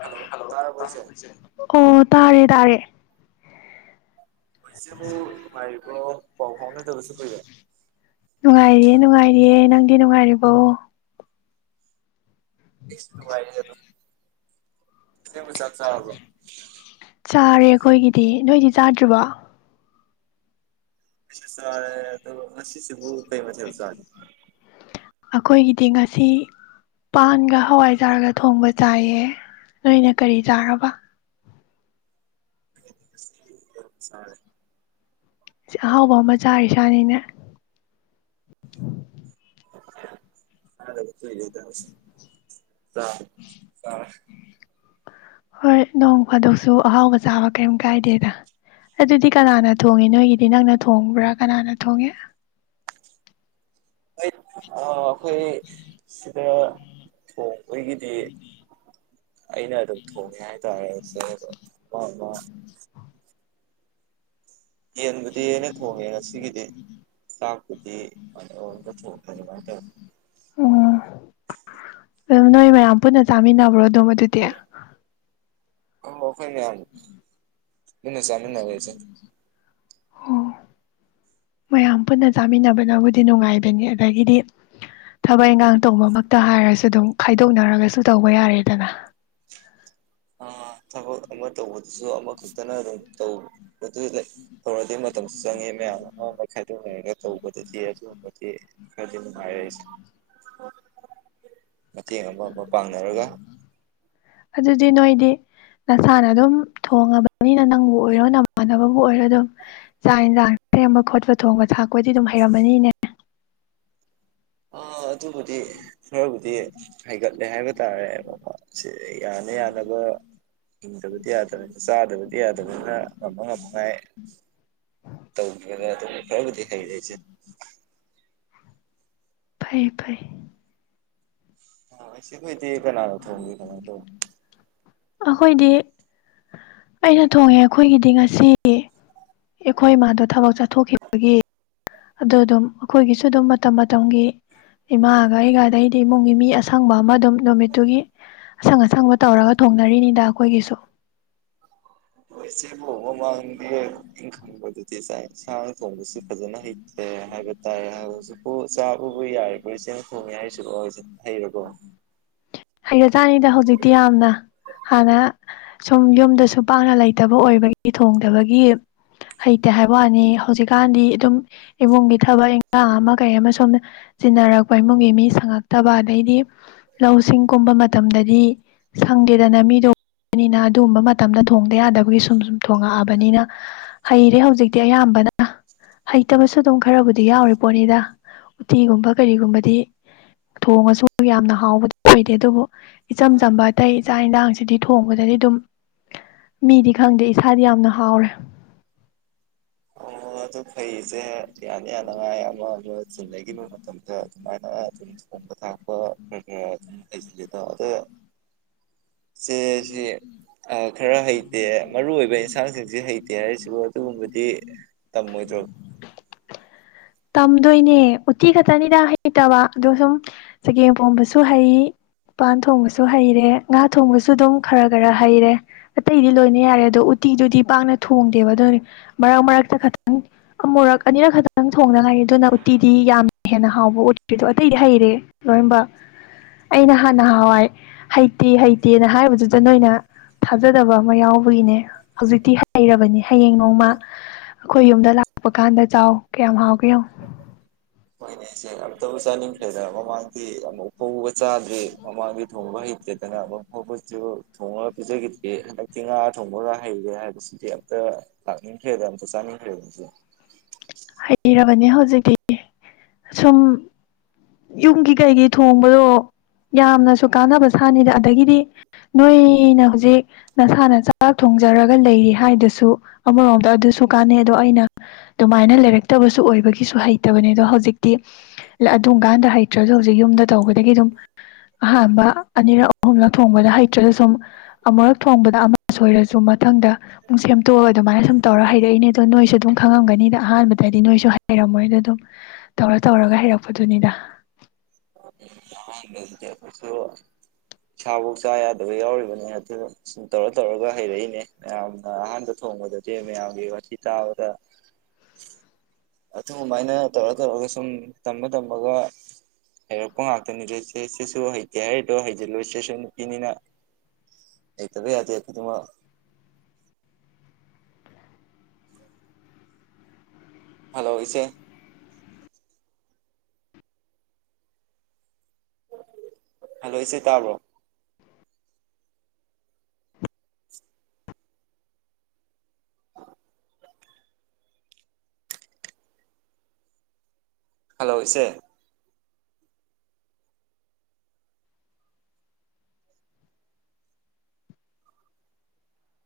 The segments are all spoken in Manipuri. ꯍꯜꯂꯣ ꯇꯥꯔꯕꯣ ꯏꯆꯦ [unintelligible] ꯇꯥꯔꯦ ꯇꯥꯔꯦ [inaudible] [inaudible] ꯅꯨꯡꯉꯥꯏꯔꯤꯌꯦ ꯅꯨꯡꯉꯥꯏꯔꯤꯌꯦ ꯅꯪꯗꯤ ꯅꯨꯡꯉꯥꯏꯔꯤꯕꯣ [inaudible] ꯏꯆꯦꯕꯨ ꯆꯥꯛ ꯆꯥꯔꯕꯣ ꯆꯥꯔꯦ ꯑꯈꯣꯏꯒꯤꯗꯤ ꯅꯣꯏꯗꯤ ꯆꯥꯗ꯭ꯔꯤꯕꯣ ꯑꯩꯁꯨ ꯆꯥꯔꯦ ꯑꯗꯣ ꯉꯁꯤꯁꯤꯕꯨ ꯀꯔꯤ ꯃꯊꯦꯜ ꯆꯥꯒꯦ ꯑꯈꯣꯏꯒꯤꯗꯤ ꯉꯁꯤ ꯄꯥꯟꯒ ꯍꯋꯥꯏꯖꯥꯔꯒ ꯊꯣꯡꯕ ꯆꯥꯏꯌꯦ ꯅꯣꯏꯅ ꯀꯔꯤ ꯆꯥꯔꯕ [inaudible] ꯑꯍꯥꯎꯕ ꯑꯃ ꯆꯥꯔꯤ [unintelligible] ꯅꯤꯅꯦ [inaudible] ꯍꯣꯏ ꯅꯣꯡ ꯐꯥꯗꯣꯛꯁꯨ ꯑꯍꯥꯎꯕ ꯆꯥꯕ ꯀꯔꯤꯝ ꯀꯥꯏꯗꯦꯗ ꯑꯗꯨꯗꯤ ꯀꯅꯥꯅ ꯊꯣꯡꯉꯦ ꯅꯣꯏꯒꯤꯗꯤ ꯅꯪꯅ ꯊꯣꯡꯕ꯭ꯔꯥ ꯀꯅꯥꯅ ꯊꯣꯡꯉꯦ ꯑ ꯑꯈꯣꯏ ꯁꯤꯗ ꯑꯈꯣꯏꯒꯤꯗꯤ ꯑꯩꯅ ꯑꯗꯨꯝ ꯊꯣꯡꯉꯦ ꯍꯥꯏꯇꯥꯔꯦ [unintelligible] ꯌꯦꯟꯕꯨꯗꯤ ꯑꯩꯅ ꯊꯣꯡꯉꯦ ꯉꯁꯤꯒꯤꯗꯤ ꯆꯥꯛꯄꯨꯗꯤ [unintelligible] ꯊꯣꯡꯉꯦ ꯑꯗꯨꯃꯥꯏꯅ ꯇꯧꯋꯤ ꯎꯝ ꯅꯣꯏ ꯃꯌꯥꯝ ꯄꯨꯟꯅ ꯆꯥꯃꯤꯟꯅꯕ꯭ꯔꯣ [unintelligible] ꯑꯥꯎ ꯑꯩꯈꯣꯏ ꯃꯌꯥꯝ ꯄꯨꯟꯅ ꯆꯥꯃꯤꯅꯔꯁꯦ ꯑꯣ ꯃꯌꯥꯝ ꯄꯨꯟꯅ ꯆꯥꯃꯤꯟꯅꯕꯅꯕꯨꯗꯤ ꯅꯨꯡꯉꯥꯏꯕꯅꯤ ꯑꯗꯒꯤꯗꯤ ꯊꯕꯛ ꯏꯟꯈꯥꯡ ꯇꯧꯕꯃꯛꯇ ꯍꯥꯏꯔꯁꯨ ꯑꯗꯨꯝ ꯈꯥꯏꯗꯣꯛꯅꯔꯒꯁꯨ ꯇꯧꯕ ꯌꯥꯔꯦꯗꯅ꯫ ꯑ ꯊꯕꯛ ꯑꯃ ꯇꯧꯕꯗꯨꯁꯨ ꯑꯃꯈꯛꯇꯅ ꯑꯗꯨꯝ ꯇꯧꯕ ꯑꯗꯨꯗ ꯇꯧꯔꯗꯤ ꯃꯇꯝꯁꯨ ꯆꯪꯉꯦ ꯃꯌꯥꯝꯅ ꯑꯉꯝ ꯉꯝꯕ ꯈꯥꯏꯗꯣꯛꯅꯔꯒ ꯇꯧꯕꯗꯗꯤ ꯑꯗꯨꯨꯝꯕꯗꯤ ꯈꯔꯗꯤ ꯅꯨꯡꯉꯥꯏꯔꯦꯏꯁꯦ ꯃꯇꯦꯡ ꯑꯃ ꯑꯃ ꯄꯥꯡꯅꯔꯒ ꯑꯗꯨꯗꯤ ꯅꯣꯏꯗꯤ ꯅꯁꯥꯅ ꯑꯗꯨꯝ ꯊꯣꯡꯉꯕꯅꯤꯅ ꯅꯪꯕꯨ ꯑꯣꯏꯔꯣ ꯅꯃꯥꯟꯅꯕ ꯕꯨ ꯑꯣꯏꯔ ꯑꯗꯨꯝ ꯆꯥꯛ ꯏꯟꯖꯥꯡ ꯁꯦꯝꯕ ꯈꯣꯠꯄ ꯊꯣꯡꯕ ꯊꯥꯛ ꯈꯣꯏꯗꯤ ꯑꯗꯨꯝ ꯍꯩꯔꯝꯃꯅꯤꯅꯦ ꯑ ꯑꯗꯨꯕꯨꯗꯤ ꯈꯔꯕꯨꯗꯤ ꯍꯩꯒꯠꯂꯦ ꯍꯥꯏꯕ ꯍꯥꯏꯇꯥꯔꯦ ꯃꯃ ꯁꯤ ꯌꯥꯅ ꯌꯥꯅꯕ ꯍꯤꯡꯗꯕꯗꯤ ꯌꯥꯗꯕꯅꯤꯅ ꯆꯥꯗꯕꯗꯤ ꯌꯥꯗꯕꯅꯤꯅ ꯉꯝꯕ ꯉꯝꯃꯉꯥꯏ ꯇꯧꯈꯤꯕꯗ ꯑꯗꯨꯝ ꯈꯔꯕꯨꯗꯤ ꯍꯩꯔꯦ ꯏꯆꯦ꯫ ꯐꯩ ꯐꯩ ꯑ ꯏꯆꯦꯈꯣꯏꯗꯤ ꯀꯅꯥꯅ ꯊꯣꯡꯒꯦ ꯀꯃꯥꯏ ꯇꯧꯕꯅꯣ? ꯑꯈꯣꯏꯗꯤ ꯑꯩꯅ ꯊꯣꯡꯉꯦ ꯑꯩꯈꯣꯏꯒꯤꯗꯤ ꯉꯁꯤ ꯑꯩꯈꯣꯏ ꯏꯃꯥꯗꯣ ꯊꯕꯛ ꯆꯠꯊꯣꯛꯈꯤꯕꯒꯤ꯫ ꯑꯗꯨ ꯑꯗꯨꯝ ꯑꯩꯈꯣꯏꯒꯤꯁꯨ ꯑꯗꯨꯝ ꯃꯇꯝ ꯃꯇꯝꯒꯤ ꯏꯃꯥꯒ ꯑꯩꯒꯗꯩꯗꯤ ꯏꯃꯨꯡꯒꯤ ꯃꯤ ꯑꯁꯪꯕ ꯑꯃ ꯑꯗꯨꯝ ꯅꯨꯃꯤꯠꯇꯨꯒꯤ ꯑꯁꯪ ꯑꯁꯪꯕ ꯇꯧꯔꯒ ꯊꯣꯡꯅꯔꯤꯅꯤꯗ ꯑꯩꯈꯣꯏꯒꯤꯁꯨ꯫ ꯍꯣꯏ ꯏꯆꯦꯕꯨ ꯃꯃꯥꯡꯗꯤ ꯑꯩ ꯈꯪꯕꯗꯗꯤ ꯆꯥꯛ ꯌꯦꯟꯁꯥꯡ ꯊꯣꯡꯕꯁꯤ ꯐꯖꯅ ꯍꯩꯇꯦ ꯍꯥꯏꯕ ꯇꯥꯔꯦ ꯍꯧ ꯍꯧꯖꯤꯛ ꯆꯥꯕꯕꯨ ꯌꯥꯔꯤꯕ꯭ꯔ ꯏꯆꯦꯅ ꯊꯣꯡꯉꯦ ꯍꯥꯏꯁꯤꯕꯨ ꯍꯧꯖꯤꯛ ꯍꯩꯔꯕꯣ? ꯍꯩꯔꯆꯥꯅꯤꯗ ꯍꯧꯖꯤꯛꯇꯤ ꯌꯥꯝꯅ ꯍꯥꯟꯅ ꯁꯨꯝ ꯌꯨꯝꯗꯁꯨ ꯄꯥꯛꯅ ꯂꯩꯇꯕ ꯑꯣꯏꯕꯒꯤ ꯊꯣꯡꯗꯕꯒꯤ ꯍꯩꯇꯦ ꯍꯥꯏꯕ ꯋꯥꯅꯤ ꯍꯧꯖꯤꯛꯀꯥꯟꯗꯤ ꯑꯗꯨꯝ ꯏꯃꯨꯡꯒꯤ ꯊꯕꯛ ꯏꯟꯈꯥꯡ ꯑꯃ ꯀꯩ ꯑꯃ ꯁꯨꯝ ꯆꯤꯟꯅꯔꯛꯄ ꯏꯃꯨꯡꯒꯤ ꯃꯤ ꯁꯪꯉꯛꯇꯕ ꯑꯗꯩꯗꯤ ꯂꯧꯁꯤꯡ ꯀꯨꯝꯕ ꯃꯇꯝꯗꯗꯤ ꯁꯪꯗꯦꯗꯅ ꯃꯤꯗꯣ ꯎꯕꯅꯤꯅ ꯑꯗꯨꯒꯨꯝꯕ ꯃꯇꯝꯗ ꯊꯣꯡꯗ ꯌꯥꯗꯕꯒꯤ ꯁꯨꯝ ꯁꯨꯝ ꯊꯣꯡꯉꯛꯑꯕꯅꯤꯅ ꯍꯩꯔꯦ ꯍꯧꯖꯤꯛꯇꯤ ꯑꯌꯥꯝꯕꯅ ꯍꯩꯇꯕꯁꯨ ꯑꯗꯨꯝ ꯈꯔꯕꯨꯗꯤ ꯌꯥꯎꯔꯤ ꯄꯣꯠꯅꯤꯗ ꯎꯠꯇꯤꯒꯨꯝꯕ ꯀꯔꯤꯒꯨꯝꯕꯗꯤ ꯊꯣꯡꯉꯁꯨ ꯌꯥꯝꯅ ꯍꯥꯎꯕꯗ ꯑꯣꯏꯗꯦ ꯑꯗꯨꯕꯨ ꯏꯆꯝ ꯆꯝꯕ ꯑꯇꯩ ꯆꯥꯛ ꯏꯟꯁꯥꯡꯁꯤꯗꯤ ꯊꯣꯡꯕꯗꯗꯤ ꯑꯗꯨꯝ ꯃꯤꯗꯤ ꯈꯪꯗꯦ ꯏꯁꯥꯗꯤ ꯌꯥꯝꯅ ꯍꯥꯎꯔꯦ꯫ ꯑꯣ ꯑꯗꯨ ꯐꯩ ꯏꯆꯦ ꯌꯥꯅ ꯌꯥꯅꯉꯥꯏ ꯑꯃ ꯑꯃ ꯆꯤꯟꯅꯈꯤꯕ ꯃꯇꯝꯗ ꯑꯗꯨꯃꯥꯏꯅ ꯑꯗꯨꯝ ꯊꯣꯡꯕ ꯊꯥꯛꯄ ꯈ ꯈ ꯑꯗꯨꯝ ꯍꯩꯖꯤꯜꯂꯤꯗꯣ ꯑꯗꯣ ꯆꯦꯁꯤ ꯈꯔ ꯍꯩꯇꯦ ꯃꯔꯨꯑꯣꯏꯕ ꯏꯟꯁꯥꯡꯁꯤꯡꯁꯤ ꯍꯩ ꯇꯦ ꯍꯥꯏꯔꯤꯁꯤꯕꯨ ꯑꯗꯨꯒꯨꯝꯕꯗꯤ ꯇꯝꯃꯣꯏꯗꯔꯣ? ꯇꯝꯗꯣꯏꯅꯦ ꯎꯇꯤ ꯈꯛꯇꯅꯤꯗ ꯍꯩꯇꯕ ꯑꯗꯣ ꯁꯨꯝ ꯆꯒꯦꯝ ꯄꯣꯝꯕꯁꯨ ꯍꯩ ꯃꯄꯥꯟ ꯊꯣꯡꯕꯁꯨ ꯍꯩꯔꯦ ꯉꯥ ꯊꯣꯡꯕꯁꯨ ꯑꯗꯨꯝ ꯈꯔ ꯈꯔ ꯍꯩꯔꯦ ꯑꯇꯩꯗꯤ ꯂꯣꯏꯅ ꯌꯥꯔꯦ ꯑꯗꯣ ꯎꯠꯇꯤꯗꯨꯗꯤ ꯄꯥꯛꯅ ꯊꯣꯡꯗꯦꯕ ꯑꯗꯨꯅꯦ ꯃꯔꯛ ꯃꯔꯛꯇ ꯈꯇꯪ ꯑꯃꯨꯔꯛ ꯑꯅꯤꯔꯛ ꯈꯛꯇꯪ ꯊꯣꯡꯗ ꯉꯥꯏꯔꯤ ꯑꯗꯨꯅ ꯎꯇꯤꯗꯤ ꯌꯥꯝꯅ ꯍꯦꯟꯅ ꯍꯥꯎꯕ ꯑꯣꯏꯖꯔꯤꯗ ꯑꯇꯩꯗꯤ ꯍꯩꯔꯦ ꯂꯣꯏꯅꯃꯛ ꯑꯩꯅ ꯍꯥꯟꯅ ꯅꯍꯥꯋꯥꯏ ꯍꯩꯇꯦ ꯍꯩꯇꯦꯅ ꯍꯥꯏꯕꯗꯨꯗ ꯅꯣꯏꯅ ꯊꯥꯖꯗꯕ ꯑꯃ ꯌꯥꯎꯕꯒꯤꯅꯦ ꯍꯧꯖꯤꯛꯇꯤ ꯍꯩꯔꯕꯅꯤ ꯍꯌꯦꯡ ꯅꯣꯡꯃ ꯑꯩꯈꯣꯏ ꯌꯨꯝꯗ ꯂꯥꯛꯄ ꯀꯥꯟꯗ ꯆꯥꯎ꯫ ꯀꯌꯥꯝ ꯍꯥꯏꯒꯦ ꯌꯦꯡꯉꯨ꯫ ꯁꯦ ꯑꯝꯇꯕꯨ ꯆꯥꯅꯤꯡꯈ꯭ꯔꯦꯗ ꯃꯃꯥꯡꯗꯤ ꯑꯃꯨꯛ ꯐꯧꯕ ꯆꯥꯗ꯭ꯔꯤ ꯃꯃꯥꯡꯗꯤ ꯊꯣꯡꯕ ꯍꯩꯇꯦꯗꯅ ꯑꯃꯨꯛ ꯐꯧꯕꯁꯨ ꯊꯣꯡꯉꯒ ꯄꯤꯖꯈꯤꯗ꯭ꯔꯦ ꯍꯟꯗꯛꯇꯤ ꯉꯥ ꯊꯣꯡꯕꯒ ꯍꯩꯔꯦ ꯍꯥꯏꯕꯁꯤꯗꯤ ꯑꯝꯇ ꯂꯥꯛꯅꯤꯡꯈ꯭ꯔꯦꯗ ꯑꯝꯇ ꯆꯥꯅꯤꯡꯈ꯭ꯔꯦꯗ ꯏꯆꯦ꯫ ꯕꯅꯦ ꯍꯧꯖꯤꯛꯇꯤ ꯁꯨꯝ ꯌꯨꯝꯒꯤ ꯀꯩꯒꯤ ꯊꯣꯡꯕꯗꯣ ꯌꯥꯝꯅꯁꯨ ꯀꯥꯟꯅꯕ ꯁꯥꯅꯤꯗ ꯑꯗꯒꯤꯗꯤ ꯅꯣꯏꯅ ꯍꯧꯖꯤꯛ ꯅꯁꯥꯅ ꯆꯥꯛꯥ ꯊꯣꯡꯖꯔꯒ ꯂꯩꯔꯤ ꯍꯥꯏꯗꯨꯁꯨ ꯑꯃꯔꯣꯝꯗ ꯑꯗꯨꯁꯨ ꯀꯥꯟꯅꯩ ꯑꯗꯣ ꯑꯩꯅ ꯑꯗꯨꯃꯥꯏꯅ ꯂꯩ ꯂꯩꯔꯛꯇꯕꯁꯨ ꯑꯣꯏꯕꯒꯤ ꯍꯩꯇꯕꯅꯦ ꯑꯗꯣ ꯍꯧꯖꯤꯛꯇꯤ ꯑꯗꯨꯝꯀꯥꯟꯗ ꯍꯩꯇꯔꯁꯨ ꯍꯧꯖꯤꯛ ꯌꯨꯝꯗ ꯇꯧꯕꯗꯒꯤ ꯑꯗꯨꯝ ꯑꯍꯥꯟꯕ ꯑꯅꯤꯔꯛ ꯑꯍꯨꯝꯂꯛ ꯊꯣꯡꯕꯗ ꯍꯩꯇꯔꯁꯨ ꯁꯨꯝ ꯑꯃꯨꯔꯛ ꯊꯣꯡꯕꯗ ꯑꯃ ꯁꯣꯏꯔꯁꯨ ꯃꯊꯪꯗ ꯄꯨꯡ ꯁꯦꯝꯇꯣꯛꯑ ꯑꯗꯨꯃꯥꯏ ꯁꯨꯝ ꯇꯧꯔ ꯍꯩꯔꯛꯏꯅꯤꯗ ꯑꯗꯤ ꯅꯣꯏꯁꯨ ꯑꯗꯨꯝ ꯈꯪꯉꯝꯒꯅꯤꯗ ꯑꯍꯥꯟꯕ ꯗꯗꯤ ꯅꯣꯏꯁꯨ ꯍꯩꯔꯝꯃꯣꯏꯗ ꯑꯗꯨꯝ ꯇꯧꯔ ꯇꯧꯔꯒ ꯍꯩꯔꯛꯄꯗꯨꯅꯤꯗ꯫ ꯑꯍꯥꯟꯕꯗꯗꯤ ꯑꯩꯈꯣꯏꯁꯨ ꯏꯁꯥꯐꯧ ꯆꯥ ꯌꯥꯗꯕ ꯌꯥꯎꯔꯤꯕꯅꯦ ꯑꯗꯨ ꯁꯨꯝ ꯇꯧꯔ ꯇꯧꯔꯒ ꯍꯩꯔꯛꯏꯅꯦ ꯃꯌꯥꯝꯅ ꯑꯍꯥꯟꯕ ꯊꯣꯡꯕꯗꯗꯤ ꯃꯌꯥꯝꯒꯤ ꯋꯥꯊꯤ ꯇꯥꯕꯗ ꯑꯗꯨꯃꯥꯏꯅ ꯇꯧꯔ ꯇꯧꯔꯒ ꯁꯨꯝ ꯇꯝꯃ ꯇꯝꯃꯒ ꯍꯩꯔꯛꯄ ꯉꯥꯛ ꯅꯤꯗ ꯏꯆꯦ ꯏꯆꯦꯁꯨ ꯍꯩꯇꯦ ꯍꯥꯏꯔꯤꯗꯣ ꯍꯩꯖꯤꯜꯂꯨ ꯏꯆꯦꯁꯨ ꯅꯨꯄꯤꯅꯤꯅ ꯍꯩꯇꯕ ꯌꯥꯗꯦ ꯑꯗꯨꯃꯛ ꯍꯜꯂꯣ ꯏꯆꯦ꯫ ꯍꯜꯂꯣ ꯏꯆꯦ ꯇꯥꯕ꯭ꯔꯣ? ꯍꯜꯂꯣ ꯏꯆꯦ?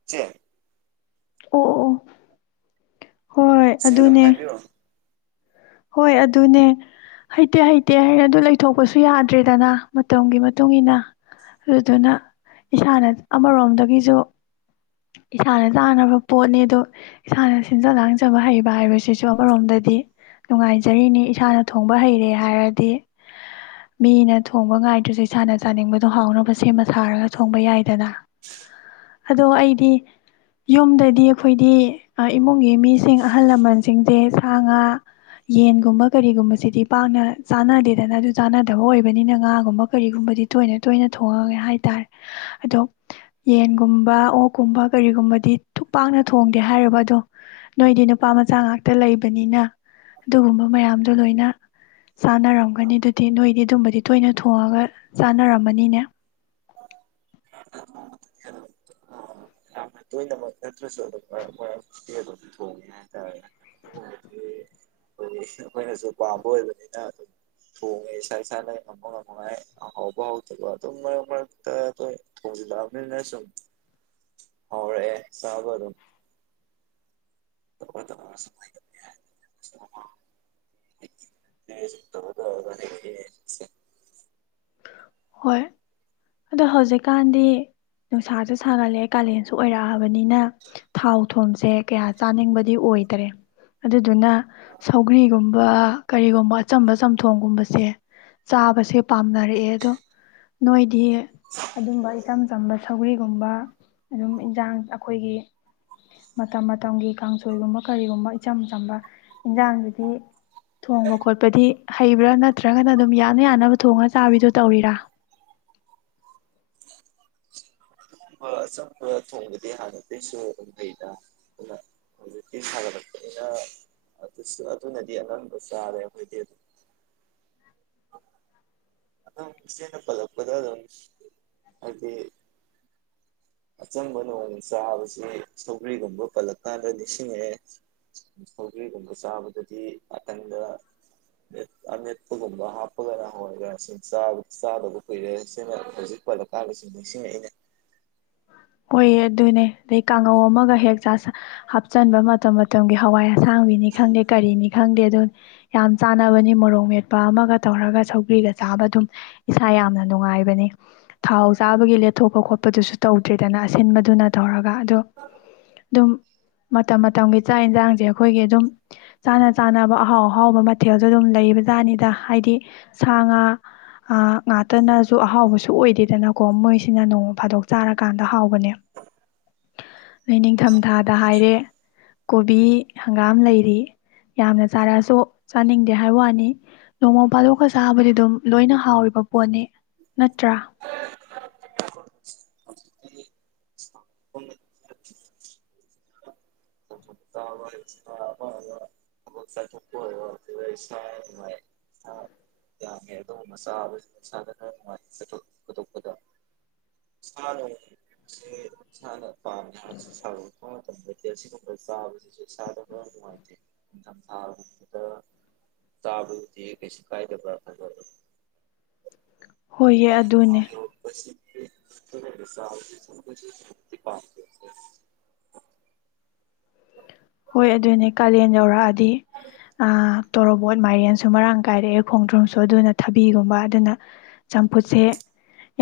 ꯏꯆꯦ ꯑꯣ ꯑꯣ ꯍꯣꯏ ꯏꯆꯦ ꯑꯗꯨꯝ ꯑꯗꯨꯅꯦ ꯍꯥꯏꯕꯤꯔꯣ꯫ ꯍꯣꯏ ꯑꯗꯨꯅꯦ ꯍꯩꯇꯦ ꯍꯩꯇꯦ ꯍꯥꯏ ꯑꯗꯨ ꯂꯩꯊꯣꯛꯄꯁꯨ ꯌꯥꯗ꯭ꯔꯦꯗꯅ ꯃꯇꯝꯒꯤ ꯃꯇꯨꯡ ꯏꯟꯅ ꯑꯗꯨꯗꯨꯅ ꯏꯁꯥꯅ ꯑꯃꯔꯣꯝꯗꯒꯤꯁꯨ ꯏꯁꯥꯅ ꯆꯥꯅꯕ ꯄꯣꯠꯅꯤ ꯑꯗꯣ ꯏꯁꯥꯅ ꯁꯤꯟꯖ ꯂꯥꯡꯖꯕ ꯍꯩꯕ ꯍꯥꯏꯕꯁꯤꯁꯨ ꯑꯃꯔꯣꯝꯗꯗꯤ ꯅꯨꯡꯉꯥꯏꯖꯔꯤꯅꯤ ꯏꯁꯥꯅ ꯊꯣꯡꯕ ꯍꯩꯔꯦ ꯍꯥꯏꯔꯗꯤ ꯃꯤꯅ ꯊꯣꯡꯕ ꯉꯥꯏꯗ꯭ꯔꯁꯨ ꯏꯁꯥꯅ ꯆꯥꯅꯤꯡꯕꯗꯣ ꯍꯥꯎꯅꯕ ꯁꯦꯝꯃ ꯁꯥꯔꯒ ꯊꯣꯡꯕ ꯌꯥꯏꯗꯅ ꯑꯗꯣ ꯑꯩ ꯌꯨꯝꯗꯗꯤ ꯑꯩꯈꯣꯏꯗꯤ ꯏꯃꯨꯡꯒꯤ ꯃꯤꯁꯤꯡ ꯑꯍꯜ ꯂꯃꯟꯁꯤꯡꯁꯦ ꯁꯥ ꯉꯥ ꯌꯦꯟꯒꯨꯝꯕ ꯀꯔꯤꯒꯨꯝꯕꯁꯤꯗꯤ ꯄꯥꯛꯅ ꯆꯥꯅꯗꯦꯗꯅ ꯑꯗꯨ ꯆꯥꯅꯗꯕ ꯑꯣꯏꯕꯅꯤꯅ ꯉꯥꯒꯨꯝꯕ ꯀꯔꯤꯒꯨꯝꯕꯗꯤ ꯇꯣꯏꯅ ꯇꯣꯏꯅ ꯊꯣꯡꯉꯒꯦ ꯍꯥꯏꯇꯥꯔꯦ ꯑꯗꯣ ꯌꯦꯟꯒꯨꯝꯕ ꯑꯣꯛ ꯀꯨꯝꯕ ꯀꯔꯤꯒꯨꯝꯕꯗꯤ ꯊꯨꯛ ꯄꯥꯛꯅ ꯊꯣꯡꯗꯦ ꯍꯥꯏꯔꯤꯕ ꯑꯗꯣ ꯅꯣꯏꯗꯤ ꯅꯨꯄꯥ ꯃꯆꯥ ꯉꯥꯛꯇ ꯂꯩꯕꯅꯤꯅ ꯑꯗꯨꯒꯨꯝꯕ ꯃꯌꯥꯝꯗꯣ ꯂꯣꯏꯅ ꯆꯥꯅꯔꯝꯒꯅꯤ ꯑꯗꯨꯗꯤ ꯅꯣꯏꯗꯤ ꯑꯗꯨꯝꯕꯗꯤ ꯇꯣꯏꯅ ꯊꯣꯡꯉꯒ ꯆꯥꯅꯔꯝꯃꯅꯤꯅꯦ? [unintelligible] ꯌꯥꯝꯅ ꯇꯣꯏꯅꯃꯛ ꯅꯠꯇ꯭ꯔꯁꯨ ꯑꯗꯨꯝ ꯃꯔꯛ ꯃꯔꯛꯇꯗꯤ ꯑꯗꯨꯝ ꯊꯣꯡꯉꯦ ꯍꯥꯏꯇꯥꯔꯦ ꯑꯗꯨꯗꯤ ꯑꯩꯈꯣꯏꯒꯤ ꯑꯩꯈꯣꯏꯅꯁꯨ ꯄꯥꯝꯕ ꯑꯣꯏꯕꯅꯤꯅ ꯑꯗꯨꯝ ꯊꯣꯡꯉꯦ ꯏꯁꯥ ꯏꯁꯥꯅ ꯉꯝꯕ ꯉꯝꯃꯉꯥꯏ ꯑꯍꯥꯎꯕ ꯍꯥꯎꯇꯕ ꯑꯗꯨꯝ ꯃꯔꯛ ꯃꯔꯛꯇ ꯊꯣꯡꯖꯤꯜꯂꯛꯑꯕꯅꯤꯅ ꯁꯨꯝ ꯍꯧꯔꯛꯀꯦ ꯆꯥꯕꯥ ꯑꯗꯨꯝ ꯇ ꯇ ꯇ [unintelligible] ꯍꯣꯏ ꯑꯗꯣ ꯍꯧꯖꯤꯛꯀꯥꯟꯗꯤ ꯅꯨꯡꯁꯥꯁꯦ ꯁꯥꯒꯠꯂꯛꯑꯦ ꯀꯥꯂꯦꯟꯁꯨ ꯑꯣꯏꯔꯛꯑꯕꯅꯤꯅ ꯊꯥꯎ ꯊꯨꯝꯁꯦ ꯀꯌꯥ ꯆꯥꯅꯤꯡꯕꯗꯤ ꯑꯣꯏꯗ꯭ꯔꯦ ꯑꯗꯨꯗꯨꯅ ꯁꯧꯒ꯭ꯔꯤꯒꯨꯝꯕ ꯀꯔꯤꯒꯨꯝꯕ ꯑꯆꯝꯕ ꯆꯝꯊꯣꯡꯒꯨꯝꯕꯁꯦ ꯆꯥꯕꯁꯦ ꯄꯥꯝꯅꯔꯛꯑꯦ ꯑꯗꯣ ꯅꯣꯏꯗꯤ ꯑꯗꯨꯝꯕꯩ ꯏꯆꯝ ꯆꯝꯕ ꯁꯧꯒ꯭ꯔꯤꯒꯨꯝꯕ ꯑꯗꯨꯝ ꯏꯟꯖꯥꯡ ꯑꯩꯈꯣꯏꯒꯤ ꯃꯇꯝ ꯃꯇꯝꯒꯤ ꯀꯥꯡꯁꯣꯏꯒꯨꯝꯕ ꯀꯔꯤꯒꯨꯝꯕ ꯏꯆꯝ ꯆꯝꯕ ꯏꯟꯖꯥꯡꯁꯤꯗꯤ ꯊꯣꯡꯕ ꯈꯣꯠꯄꯗꯤ ꯍꯩꯕ꯭ꯔꯥ ꯅꯠꯇ꯭ꯔꯒꯅ ꯑꯗꯨꯝ ꯌꯥꯅ ꯌꯥꯅꯕ ꯊꯣꯡꯉ ꯆꯥꯕꯤꯗꯣ ꯇꯧꯔꯤꯔꯥ ꯑꯆꯪꯄ ꯊꯣꯡꯕꯗꯤ ꯍꯥꯟꯅꯇꯩꯁꯨ ꯎꯨꯝꯍꯩꯗ ꯑꯗꯨ ꯍꯧꯖꯤꯛꯇꯤ ꯁꯥꯒꯠꯂꯛꯄꯅꯤꯅꯁꯨ ꯑꯗꯨꯅꯗꯤ ꯑꯉꯝꯕ ꯆꯥꯔꯦ ꯑꯩꯈꯣꯏꯗꯤ ꯑꯗꯨꯝ ꯑꯗꯨꯝ ꯆꯦꯅ ꯄꯥꯂꯛꯞꯗ ꯑꯗꯨꯝ ꯍꯥꯏꯗꯤ ꯑꯆꯝꯕ ꯅꯣꯡ ꯆꯥꯕꯁꯤ ꯁꯧꯒ꯭ꯔꯤꯒꯨꯝꯕ ꯄꯜꯂꯀꯥꯟꯗ ꯅꯤꯡꯁꯤꯡꯉꯛꯑꯦ ꯁꯧꯒ꯭ꯔꯤꯒꯨꯝꯕ ꯆꯥꯕꯗꯗꯤ ꯑꯊꯟꯗ ꯑꯃꯦꯠꯄꯒꯨꯝꯕ ꯍꯥꯞꯄꯒꯅ ꯍꯔꯒ ꯆꯥꯕꯒ ꯀꯨꯏꯔꯦ ꯁꯤꯅ ꯍꯧꯖꯤꯛ ꯄꯜꯂꯛꯀꯥꯟꯗꯁꯨ ꯅꯤꯡꯁꯤꯡꯉꯛꯏꯅꯦ ꯍꯌꯦ ꯑꯗꯨꯅꯦ ꯑꯗꯩ ꯀꯥꯡꯉꯧ ꯑꯃꯒ ꯍꯦꯛ ꯍꯥꯞꯆꯟꯕ ꯃꯇꯝ ꯃꯇꯝꯒꯤ ꯍꯋꯥꯏ ꯑꯁꯥꯡꯕꯤꯅꯤ ꯈꯪꯗꯦ ꯀꯔꯤꯅꯤ ꯈꯪꯗꯦ ꯑꯗꯨ ꯌꯥꯝ ꯆꯥꯅꯕꯅꯤ ꯃꯣꯔꯣꯡ ꯃꯦꯠꯄ ꯑꯃꯒ ꯇꯧꯔꯒ ꯁꯧꯒ꯭ꯔꯤꯒ ꯆꯥꯕ ꯑꯗꯨꯝ ꯏꯁꯥ ꯌꯥꯝꯅ ꯅꯨꯡꯉꯥꯏꯕꯅꯤ ꯊꯥꯎ ꯆꯥꯕꯒꯤ ꯂꯦꯠꯊꯣꯛꯄ ꯈꯣꯠꯄꯗꯨꯁꯨ ꯇꯧ ꯐꯠꯇ꯭ꯔꯦꯗꯅ ꯑꯁꯤꯟꯕꯗꯨꯅ ꯇꯧꯔꯒ ꯑꯗꯣ ꯑꯗꯨꯝ ꯃꯇꯝ ꯃꯇꯝꯒꯤ ꯆꯥꯛ ꯌꯦꯟꯁꯥꯡꯁꯦ ꯑꯩꯈꯣꯏꯒꯤ ꯑꯗꯨꯝ ꯆꯥꯅ ꯆꯥꯅꯕ ꯑꯍꯥꯎ ꯑꯍꯥꯎꯕ ꯃꯊꯦꯜꯗꯣ ꯑꯗꯨꯝ ꯂꯩꯕꯖꯥꯠꯅꯤꯗ ꯍꯥꯏꯗꯤ ꯁꯥ ꯉꯥ ꯉꯥꯛꯇꯅꯁꯨ ꯑꯍꯥꯎꯕꯁꯨ ꯑꯣꯏꯗꯦꯗꯅꯀꯣ ꯃꯣꯏꯁꯤꯅ ꯅꯣꯡꯃ ꯐꯥꯗꯣꯛ ꯆꯥꯔ ꯀꯥꯟꯗ ꯍꯥꯎꯕꯅꯦ ꯑꯣꯏ ꯅꯤꯡꯊꯝꯊꯥꯗ ꯍꯥꯏꯔꯦ ꯀꯣꯕꯤ ꯍꯪꯒꯥꯝ ꯂꯩꯔꯤ ꯌꯥꯝꯅ ꯆꯥꯔꯛꯑꯁꯨ ꯆꯥꯅꯤꯡꯗꯦ ꯍꯥꯏꯕ ꯋꯥꯅꯤ ꯅꯣꯡꯃ ꯄꯥꯗꯣꯛꯀ ꯆꯥꯕꯗꯤ ꯑꯗꯨꯝ ꯂꯣꯏꯅ ꯍꯥꯎꯔꯤꯕ ꯄꯣꯠꯅꯤ ꯅꯠꯇ꯭ꯔꯥ ꯆꯥꯕ ꯁꯥ ꯑꯐꯕ ꯊꯕꯛ ꯆꯥꯊꯣꯛꯄ ꯑꯣꯏꯔꯣ ꯑꯗꯨꯒ ꯏꯁ ꯅꯨꯡꯉꯥꯏ ꯁꯥ ꯌꯥꯝꯉ ꯑꯗꯨꯒꯨꯝꯕ ꯆꯥꯕꯁꯤ ꯏꯁꯥꯗꯅ ꯅꯨꯡꯉꯥꯏ ꯆꯊꯣꯛ ꯈꯣꯇꯣꯛꯄꯗ ꯏꯁꯅ ꯏꯁꯥꯅ ꯄꯥꯝꯃꯦ ꯍꯥꯏꯔꯁꯨ ꯁꯥꯗꯂꯛꯄ ꯃꯇꯝꯗꯗꯤ ꯑꯁꯤꯒꯨꯝꯕ ꯆꯥꯕꯁꯤ ꯁꯥꯗꯕ꯭ꯔ ꯅꯨꯡꯉꯥꯏꯇꯦ ꯏꯊꯝ ꯊꯥ ꯃꯇꯝꯗ ꯆꯥꯕꯕꯨꯗꯤ ꯀꯩꯁꯨ ꯀꯥꯏꯗꯕ꯭ꯔꯥ ꯈꯕꯗ ꯍꯣꯏꯌꯦ ꯑꯗꯨꯅꯦ ꯄꯥ [unintelligible] ꯗꯤ ꯑꯥ ꯇꯣꯔꯣꯕꯣꯠ ꯃꯥꯏꯔꯦꯟꯁꯨ ꯃꯔꯥꯡ ꯀꯥꯏꯔꯛꯑꯦ ꯈꯣꯡꯗ꯭ꯔꯨꯝꯁꯨ ꯑꯗꯨꯅ ꯊꯕꯤꯒꯨꯝꯕ ꯑꯗꯨꯅ ꯆꯝꯐꯨꯠꯁꯦ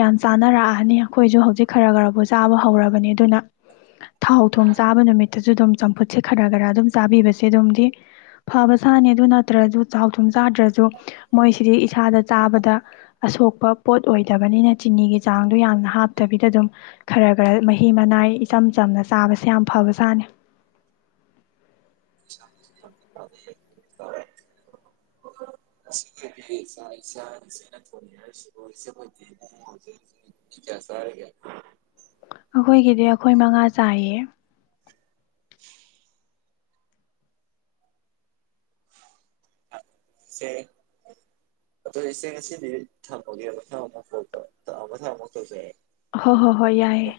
ꯌꯥꯝ ꯆꯥꯅꯔꯛꯑꯅꯤ ꯑꯩꯈꯣꯏꯁꯨ ꯍꯧꯖꯤꯛ ꯈꯔ ꯈꯔꯕꯨ ꯆꯥꯕ ꯍꯧꯔꯕꯅꯤ ꯑꯗꯨꯅ ꯊꯥꯎ ꯊꯨꯝ ꯆꯥꯕ ꯅꯨꯃꯤꯠꯇꯁꯨ ꯑꯗꯨꯝ ꯆꯝꯐꯨꯠꯁꯦ ꯈꯔ ꯈꯔ ꯑꯗꯨꯝ ꯆꯥꯕꯤꯕꯁꯦ ꯑꯗꯨꯝꯗꯤ ꯐꯕ ꯁꯥꯅꯤ ꯑꯗꯨ ꯅꯠꯇ꯭ꯔꯁꯨ ꯆꯥꯎ ꯊꯨꯝ ꯆꯥꯗ꯭ꯔꯁꯨ ꯃꯣꯏꯁꯤꯗꯤ ꯏꯁꯥꯗ ꯆꯥꯕꯗ ꯑꯁꯣꯛꯄ ꯄꯣꯠ ꯑꯣꯏꯗꯕꯅꯤꯅ ꯆꯤꯅꯤꯒꯤ ꯆꯥꯡꯗꯣ ꯌꯥꯝꯅ ꯍꯥꯞꯇꯕꯤꯗ ꯑꯗꯨꯝ ꯈꯔ ꯈꯔ ꯃꯍꯤ ꯃꯅꯥꯏ ꯏꯆꯝ ꯆꯝꯅ ꯆꯥꯕꯁꯦ ꯌꯥꯝ ꯐꯕ ꯁꯥꯅꯤ [inaudible] ꯑꯩꯈꯣꯏꯒꯤꯗꯤ ꯑꯩꯈꯣꯏ ꯃꯉꯥ ꯆꯥꯏꯌꯦ [inaudible] ꯆꯦ ꯑꯗꯣꯉꯁꯤꯒꯤꯗꯤ ꯊꯥꯃꯒꯦ ꯃꯊꯪꯗ ꯑꯃꯨꯛ ꯃꯊꯪ ꯑꯃꯣꯜ ꯀꯤꯜ ꯇꯧꯖꯔꯀꯥꯒꯦ ꯍꯣꯏ ꯍꯣꯏ ꯍꯣꯏ ꯌꯥꯏꯌꯦ